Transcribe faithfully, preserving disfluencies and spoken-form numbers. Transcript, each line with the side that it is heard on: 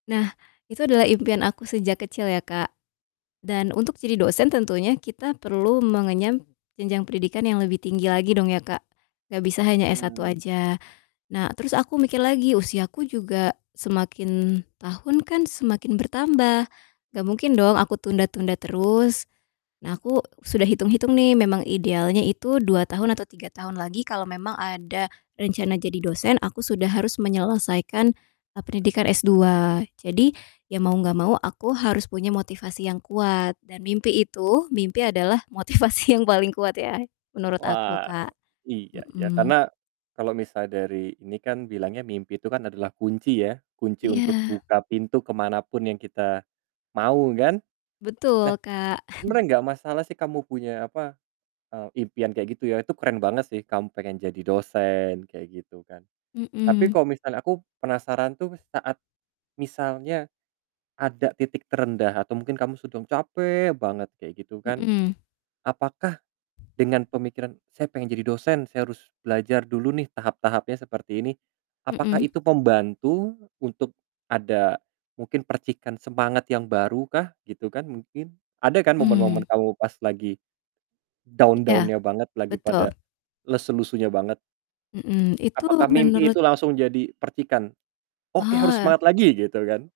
left: Nah itu adalah impian aku sejak kecil ya Kak, dan untuk jadi dosen tentunya kita perlu mengenyam jenjang pendidikan yang lebih tinggi lagi dong ya Kak. Gak bisa hanya S1
right: Mmm.
left: aja. Nah terus aku mikir lagi usiaku juga semakin tahun kan semakin bertambah gak mungkin dong aku tunda-tunda terus. Nah aku sudah hitung-hitung nih memang idealnya itu dua tahun atau tiga tahun lagi kalau memang ada rencana jadi dosen aku sudah harus menyelesaikan e pendidikan S2. Jadi ya mau gak mau aku harus punya motivasi yang kuat dan mimpi itu, mimpi adalah motivasi yang paling kuat ya menurut aku
right: Wah
left: Kak.
right: iya, ya
left: Mhm.
right: karena kalau misal dari ini kan bilangnya mimpi itu kan adalah kunci ya. Kunci untuk
left: Iya.
right: buka pintu kemanapun yang kita mau kan. Nah
left: Betul Kak.
right: sebenernya gak masalah sih kamu punya apa, eee, impian kayak gitu ya itu keren banget sih kamu pengen jadi dosen kayak gitu kan. Tapi
left: Mhm.
right: kalau misalnya aku penasaran tuh saat misalnya ada titik terendah atau mungkin kamu sedang capek banget kayak gitu kan
left: Mhm.
right: apakah dengan pemikiran, "Saya pengen jadi dosen, saya harus belajar dulu nih tahap-tahapnya seperti ini," apakah
left: Mhm.
right: itu pembantu untuk ada, mungkin percikan semangat yang baru kah gitu kan mungkin? Ada kan momen-momen
left: Mmm.
right: kamu pas lagi
left: Iya
right: down-down-nya banget, lagi
left: betul.
right: pada lesu-lesunya banget.
left: Mhm, itu
right: Apakah mimpi
left: menurut
right: itu langsung jadi percikan, "Oke harus
left: Oh.
right: semangat lagi." Gitu kan?